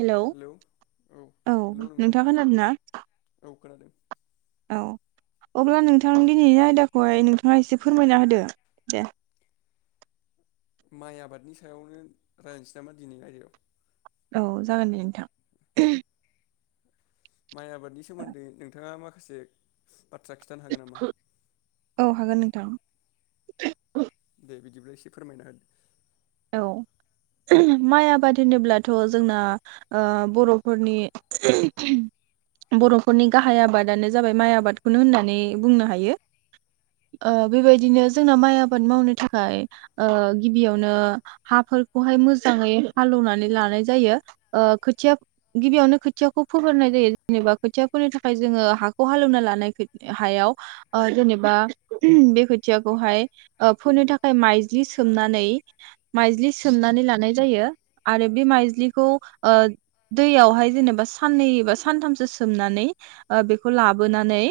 Hello औ hello नोंथां नोंथाङा खोनादों ना औ खोनादों औ अब्ला नोंथां दिनैनि आयदाखौहाय नोंथाङा एसे फोरमायना होदो दे माइ आबादनि सायावनो रायज्लायनोसै नामा दिनै आयदायाव। औ जागोन दे नोंथां। माइ आबादनि सोमोन्दै नोंथाङा मा [unintelligible] बाथ्रा खिन्थानो हागोन नामा? [unintelligible] दे बिदिब्ला एसे फोरमायना होदो। औ माइ आबाद होनोब्लाथ जोंना ओ बर'फोरनि बर'फोरनि गाहाय आबादानो जाबाय माइ आबादखौनो होननानै बुंनो हायो ओ बेबायदिनो जोंना माइ आबाद मावनो थाखाय ओ गिबियावनो हाफोरखौहाय मोजाङै हालेवनानै लानाय जायो ओ खोथिया गिबियावनो खोथियाखौ फोगोननाय जायो जेनेबा खोथिया फोनो थाखाय जोङो हाखौ हालेवना लानाय हायाव ओ जेनेबा बे खोथियाखौहाय ओ फोनो थाखाय माइज्लि सोमनानै माइज्लि सोमनानै लानाय जायो आरो बे माइज्लिखौ ओ दैयावहाय जेनेबा साननै बा सानथामसो सोमनानै ओ बेखौ लाबोनानै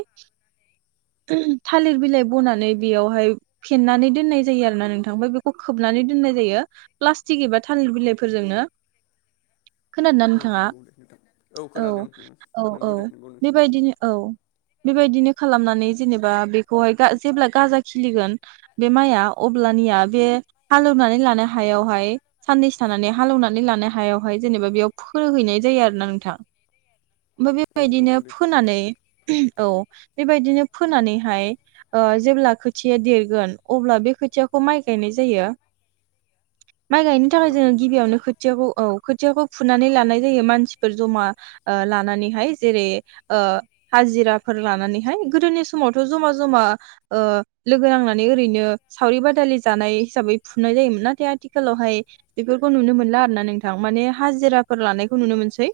थालिर बिलाइ बनानै बेयावहाय फेनानै दोननाय जायो आरो ना नोंथांफ्राय बेखौ खोबनानै दोननाय जायो प्लासटिक एबा थालिर बिलाइ फोरजोंनो। खोनादों ना औ नोंथाङा नंगौ दे नोंथां औ खोनादों उम औ औ नंगौ दे नंगौ नोंथां बेबायदिनो औ। बेबायदिनो खालामनानै जेनेबा बेखौहाय जेब्ला गाजा खिलिगोन बे माइआ अब्लानिया बे हालेवनानै ला [unintelligible] हायावहाय साननैस थानानै हालेवनानै लानो हायावहाय जेनेबा बेयाव फुखोहैनाय जायो आरोना नोंथां। ओमफाय औ बेबायदिनो नंगौ दे नंगौ फोनानै औ। बेबायदिनो फोनानैहाय ओ जेब्ला खोथिया देरगोन अब्ला बे खोथियाखौ माइ गायनाय जायो। माइ गायनो औ थाखाय जोङो नंगौ दे गिबियावनो नोंथां। खोथियाखौ औ। खोथियाखौ फुनानै लानाय जायो मानसिफोर जमा ओ लानानैहाय जेरै ओ हाजिराफोर लानानैहाय गोदोनि समावथ जमा जमा ओ लोगो नांनानै ओरैनो सावरि बादालि जानाय हिसाबै फुनाय जायो नाथाय आथिखालावहाय बेफोरखौ नुनो मोनला आरो ना नोंथां माने हाजिराफोर लानायखौ नुनो मोनसै।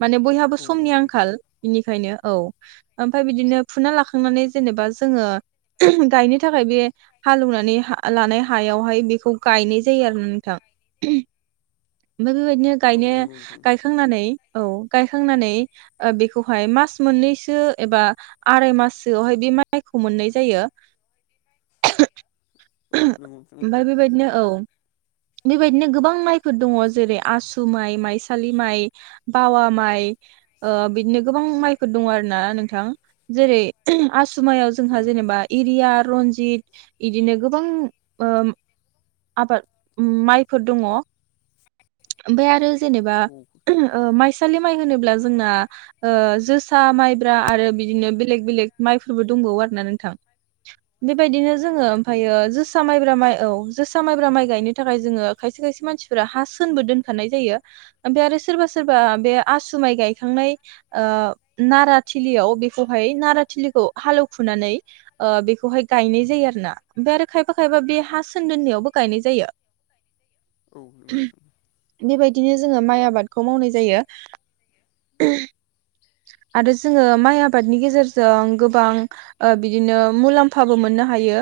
माने बयहाबो औ समनि नंगौ नोंथां औ नंगौ नोंथां आंखाल। बेनिखायनो औ ओमफ्राय बिदिनो फुना लाखांनानै जेनेबा जोङो गायनो थाखाय बे हालौवनानै लानाय हायावहाय बेखौ गायनाय जायो आरो नोंथां मो [unintelligible] बायदिनो गाय औ नंगौ नोंथां गायखांनानै औ। गायखांनानै ओ बेखौहाय मास मोननैसो एबा आराय मासोआवहाय बे माइखौ मोननाय जायो। ओमफ्राय बेबायदिनो बेबायदिनो गोबां माइफोर दङ जेरै आसु माइ माइसालि माइ बावा माइ ओ बिदिनो गोबां माइफोर दङ आरोना नोंथां जेरै आस आसुमायाव औ जोंहा जेनेबा एरिया रनजित इदिनो गोबां ओ आबाद ओम माइफोर दङ ओमफ्राय आरो जेनेबा नंगौ नोंथां ओ मायसालि माइ होनोबा जोंना ओ जोसा माइब्रा आरो बिदिनो बेलेग बेलेग माइफोरबो दंबावो आरोना नोंथां बेबादिनो जोङो औ ओमफायो नंगौ। जोसा माइब्रा माइ औ। जोसा माइब्रा माइ गायनो थाखाय जोङो खायसे खायसे मानसिफोरा हा सोनबो दोनखानाय जायो ओमफ्राय आरो सोरबा सोरबा बे आसु माइ गायखांनाय ओ नाराथिलियाव बेखौहाय नाराथिलिखौ हालेवखुनानै ओ बेखौहाय गायनाय जायो आरोना ओमफ्राय आरो खायफा खायफा बे हा सोनदोननायावबो गायनाय जायो। औ नोंगौ नोंथां। बिदिनो जोङो माइ आबादखौ मावनाय जायो आरो जोङो माइ अबादनि गेजेरजों गोबां ओ बिदिनो मुलाम्फा मोननो हायो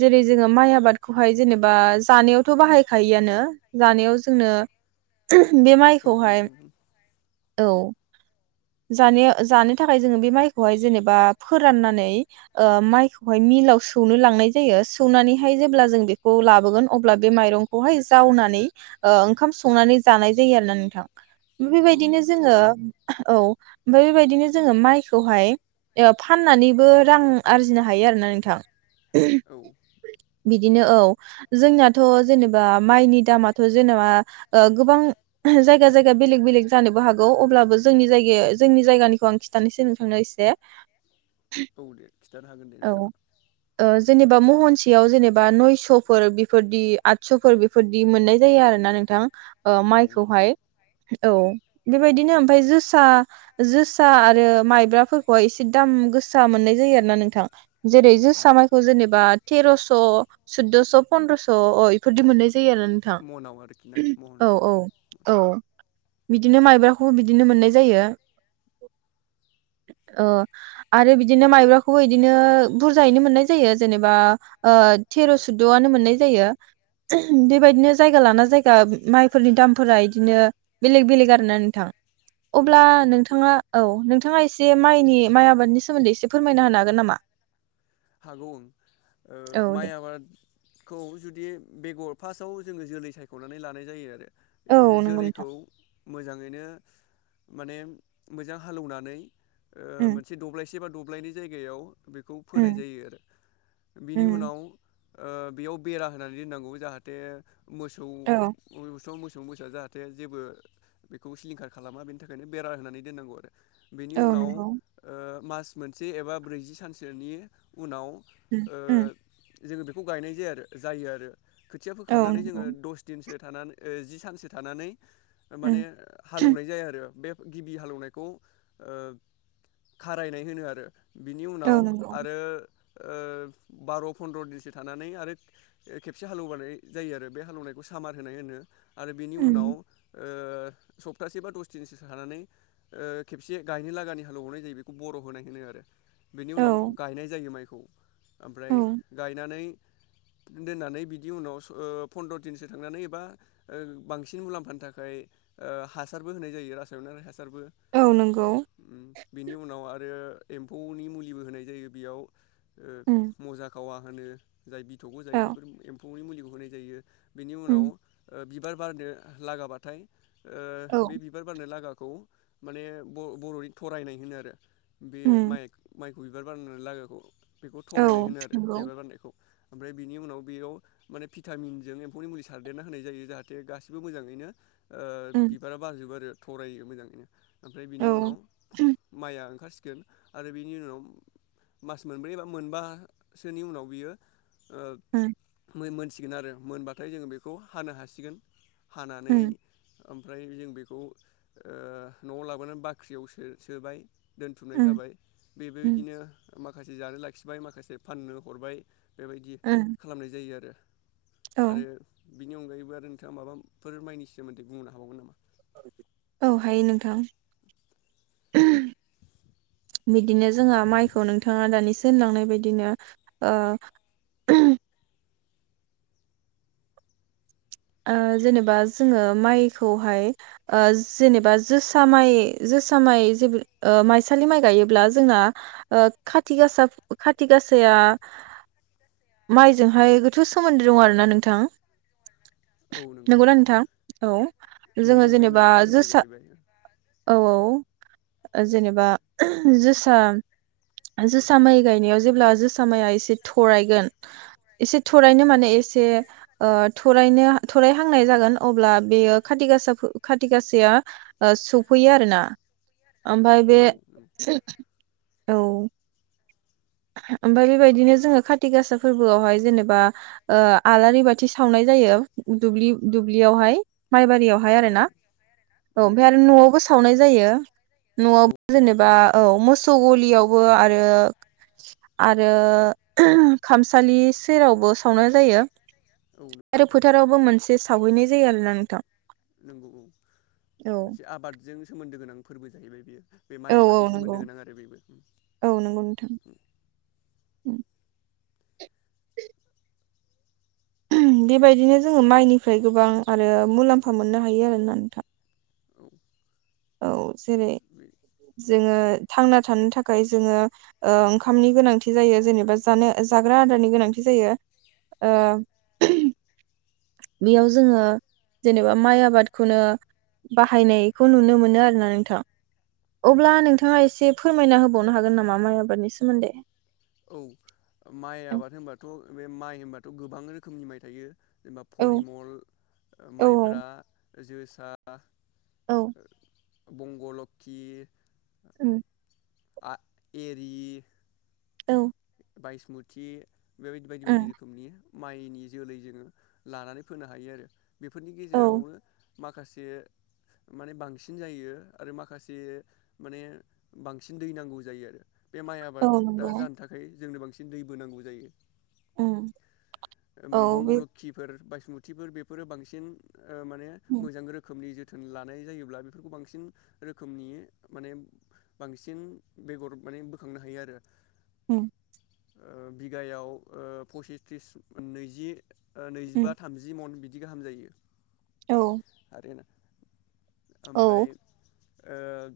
जेरै जोङो माइ आ बादखौहाय जेनेबा जानायावथ बाहायखायोआनो जानायाव जोंनो औ बेमाइखौहाय नंगौ नोंथां औ जानो जानो थाखाय जोङो बे माइखौहाय जेनेबा फोराननानै ओ माइखौहाय मिलाव सौनो लांनाय जायो सौनानै हाय जेब्ला जों बेखौ लाबोगोन अब्ला बे माइरंखौहाय जावनानै ओंखाम संनानै जानाय जायो आरोना नोंथां। औ बेबायदिनो जोङो औ ओमफ्राय बेबायदिनो जोङो माइखौहाय फाननानैबो रां आरजिनो हायो आरोना नोंथां। औ [unintelligible] बिदिनो औ जोंनाथ' जेनेबा माइनि दामाथ' जेनेबा गोबां जायगा जायगा बेलेग बेलेग जानोबो हागौ अब्लाबो जोंनि जायगायाव जोंनि जायगानिखौ आं खिन्थानोसै नों थांनो एसे। औ दे खिन्थानो हागोन दे नोंथाङा। बा महन सेआव जेनेबा नयस'फोर बेफोरदि आदस'फोर बेफोरदि मोननाय जायो आरो ना नोंथां। ओ औ नंगौ माइखौहाय। औ बेबायदिनो ओमफ्राय जोसा जोसा आरो माइब्राफोरखौहाय एसे दाम गोसा मोननाय जायो आरो ना नोंथां। जेरै औ जोसा नंगौ। मायखौ जेनेबा तेरस' सुद'स' फन्द्रस' अ इफोर मोननाय आरो नोंथां मनाव आरोखि ना औ महनसेयाव औ औ। बिदिनो माइब्राखौबो बिदिनो मोननाय जायो ओ आरो बिदिनो माइब्राखौबो बिदिनो बुरजायैनो मोननाय जायो जेनेबा ओ थेर' सुद'आनो मोननाय जायो बेबायदिनो जायगा लाना जायगा माइफोरनि दामफोरा इदिनो बेलेग बेलेग आरोना नोंथां। औ। अब्ला नोंथाङा औ नोंथां नोंथाङा एसे माइनि माइ आबादनि सोमोन्दै एसे फोरमायना होनो हागोन नामा? हागौ। औ दे माइ आबाद खौ जुदि बेगर फास्स्टआव जोङो जोलै सायख'नानै लानाय जायो आरो। औ नंगौ नोंथां जोलैखौ मोजाङैनो माने मोजां हालेवनानै उम मोनसे दब्लायसे बा दब्लायनि नि जायगायाव बे फोनाय उम जायो आरो बिनि उम उनाव ओ बेयाव बेरा होनानै दोननांगौ जाहाथे औ मोसौ मोसौ जाहाथे जेबो बेखौ सिलिंखार खालामा बेनि थाखायनो बेरा होनानै दोननांगौ आरो। बेनि औ उनाव ओ नंगौ मास मोनसे एबा ब्रैजि सानसोनि उनाव उ ओ उ जोङो बेखौ गायनाय जाया आरो जायो आरो। खोथिया औ फोखांनानै नंगौ जोङो दस दिनसो थानानै ओ जि सानसो थानानै माने उम हालेवनाय जाया आरो बे गिबि हालेवनायखौ ओ खारायनाय होनो आरो बिनि औ उनाव नंगौ ओ ओ बार' फनन्द्र' दिनसो थानानै आरो खेबसे हालेवबनाय जायो आरो बे हालेवनायखौ सामार होनाय होनो आरो बिनि उनाव उम ओ सफथासे बा दसथिनसो सानानै ओ खेबसे गायनो लागानि हालेवहरनाय जायो बेखौ बर' होनाय होनो आरो बेनि औ गायनाय जायो माइ खौ ओमफ्राय औ गायनानै दोननानै बिनि उनाव ओ फन्द्र दिनसो थांनानै एबा बांसिन मुलाम्फानि थाखाय ओ हासारबो होनाय जायो रासायनारि हासारबो औ नंगौ बेनि उनाव आरो एम्फौनि मुलिबो होनाय दै बेयाव ओ उम मजा खवा फानो जाय बिथौबो औ जायो बेफोर [unintelligible] मुलिखौ होनाय जायो बिनि उनाव उम ओ बिबार बारनो लागाबाथाय ओ औ बे बिबार बारनाय लागा खौ माने बर' बर'नि थरायनाय होनो आरो बे उम माइक माइक बिबार बारनानै लागाखौ बेखौ औ थरायनाय होनो आरो नंगौ बिबार बारनायखौ ओमफ्राय बिनि उनाव बेयाव माने भिटामिनजों एम्फौनि मुलि सारदेरना होनाय जायो जाहाथे गासिबो मोजाङैनो ओ उम बिबारा बाराजोबो [unintelligible] थरायो मोजाङैनो ओमफ्राय औ बिनि उनाव उम माइआ गोन आरो बिनि उनाव मास मोनब्रै एबा मोनबासोनि उनाव बियो ओ उम मोन सिगोन आरो मोनबाथाय जोङो बेखौ हानो हासिगोन हानानै उम ओमफ्राय जों बेखौ ओ न'आव लाबोनानै बाख्रियाव सो सोबाय। दोनथुमनाय जाबाय बेबो उम नो माखासे जानो लाखिबाय माखासे फाननो हरबाय बेबायदि उम खालामनाय जायो आरो औ आरो बिनि अनगायैबो आरो नोंथाङा माबाफोर मायनि सोमोन्दै बुंनो हाबावगोन नामा औ हायो नोंथां [inaudible] बिदिनो जोंहा माइखौ नोंथाङा दानिसो दोनलांनाय बायदिनो ओ जेनेबा जोङो माइखौहाय ओ जेनेबा जोसा माइ जोसा माइ जे माइसालि माइ गायोब्ला जोंना ओ खाथि गासा खाथि गाासाया माइजोंहाय गोथौ सोमोन्दो दं आरोना नोंथां। औ नंगौ नोंगौना नोंथां औ जोङो नंगौ बे जेनेबा मोनसे फोरबो जोसा जाहैबाय औ औ ओ जेनेबा जोसा-जोसा माइ गायनायाव जेब्ला जोसा माइया एसे थरायगोन एसे थरायनो माने एसे ओ थरायनो थरायहांनाय जागोन अब्ला बेयो खाथि गासा खाथि गासाया सौफैयो आरो ना ओमफ्राय औ बे नंगौ औ ओमफ्राय बेबायदिनो जोङो खाथि गासा फोरबोआवहाय जेनेबा ओ आलारि बाथि सावनाय जायो दुब्लि दुब्लियावहाय माइ बेयावहाय आरो औ ना औ ओमफ्राय आरो नंगौ न'आवबो सावनाय जायो औ न'आवबो जेनेबा नंगौ औ मोसौ गलियावबो आरो आरो खामसालि सेरावबो सावनाय जायो औ नंगौ आरो फोथारावबो मोनसे सावहैनाय जायो आरो ना नोंथां नंगौ औ औ मोनसे आबादजों सोमोन्दो गोनां फोरबो जाहैबाय बियो बे माइ औ औ आबादजों नंगौ सोमोन्दो गोनां आरो बेबो अम अम बेबायदिनो जोङो माइनिफ्राय गोबां आरो मुलाम्फा मोननो हायो आरोना नोंथां औ औ जेरै बे जोङो थांना थानो थाखाय जोङो ओ ओंखामनि गोनांथि जायो जेनेबा जानो जाग्रा आदारनि गोनांथि जायो ओ बेयाव जोङो जेनेबा माइ आबादखौनो बाहायनायखौ नुनो मोनो आरोना नोंथां अब्ला नोंथाङा एसे फोरमायना होबावनो हागोन नामा माइ आबादनि सोमोन्दै औ माइ औ आबाद होनबाथ' बे माइ होनबा थ गोबां रोखोमनि माइ गायो जेनबा फरिमल ओ औ मायब्रा जोसा औ बंग'लोखि उम एरि औ बायसमुथि बेबायदि बायदि बायदि उम रोखोमनि माइनि जोलै जोङो लानानै फोनो हायो आरो बेफोरनि औ गेजेरावनो माखासे माने बांसिन जायो आरो माखासे माने बांसिन दै नांगौ जायो आरो बे माइ आबाद औ दा नंगौ जानो थाखाय जोंनो बांसिन दैबो नांगौ जायो उम औ बे बंग'लोखिफोर बा इस्मुथिफोर बेफोरो बांसिन ओ माने उम मोजां रोखोमनि जों जोथोन लानाय जायोब्ला बेफोरखौ बांसिन रोखोमनि माने बांसिन बेगर माने बोखांनो हायो आरो उम बिगायाव पसिस थ्रिस नैजि उम नैजिबा थामजि मन बि दि गाहाम जायो औ। [inaudible] ओमफ्राय औ ओ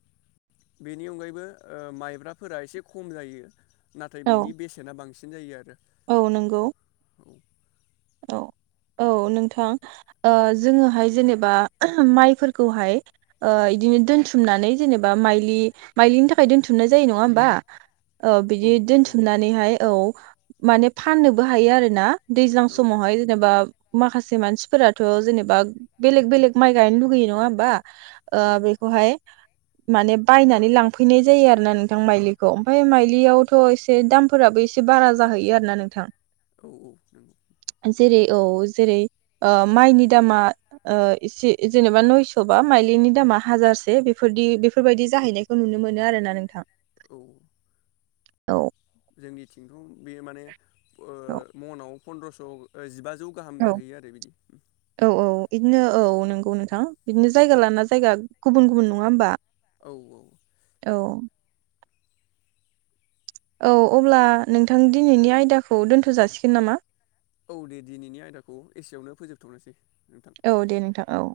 बेनि अनगायैबो ओ माइब्राफोरा एसे खम जायो नाथाय औ बिनि बेसेना बांसिन बिदिनो जायो आरो औ नंगौ। औ औ नोंथां जोङोहाय जेनेबा माइफोरखौहाय इदिनो दोनथुमनानै जेनेबा माइलि माइलिनि थाखाय दोन्थुमनाय जायो नङा होमबा? औ बिदि दोनथुमनानैहाय औ माने फाननोबो हायो आरोना दैज्लां औ समावहाय जेनेबा माखासे मानसिफोराथ' जेनेबा बेलेग बेलेग माइ गायनो लुगैयो नङा होमबा? ओ बेखौहाय माने बायनानै लांफैनाय जायो आरो ना नोंथां माइलिखौ ओमफाय माइलियावथ' एसे दामफोराबो एसे बारा जाहैयो आर ना नोंथां। औ औ नंगौ। जेरै औ जेरै माइनि दामा एसे जेनेबा नयस' बा माइलिनि दामा हाजारसे बेफोरदि बेफोरबायाददि जाहैनायखौ नुनो मोनो आर ना नोंथां। औ। औ जोंनि थिंथ' बे माने औ मनाव फन्द्रस जिबा जौ गाहाम जाहैयो आरो बिदि। इदनो औ नंगौ नोंथां। थां बिदिनो जायगा लाना जायगा गुबुन गुबुन नंङा होमबा? औ औ औ औ अब्ला नोंथां दिनैनि आयदाखौ दोनथ' जाासिगोन नामा? औ दे दिनैनि आयदाखौ एसेयावनो फोजोबथ'नोसै नोंथां औ दे नोंथां औ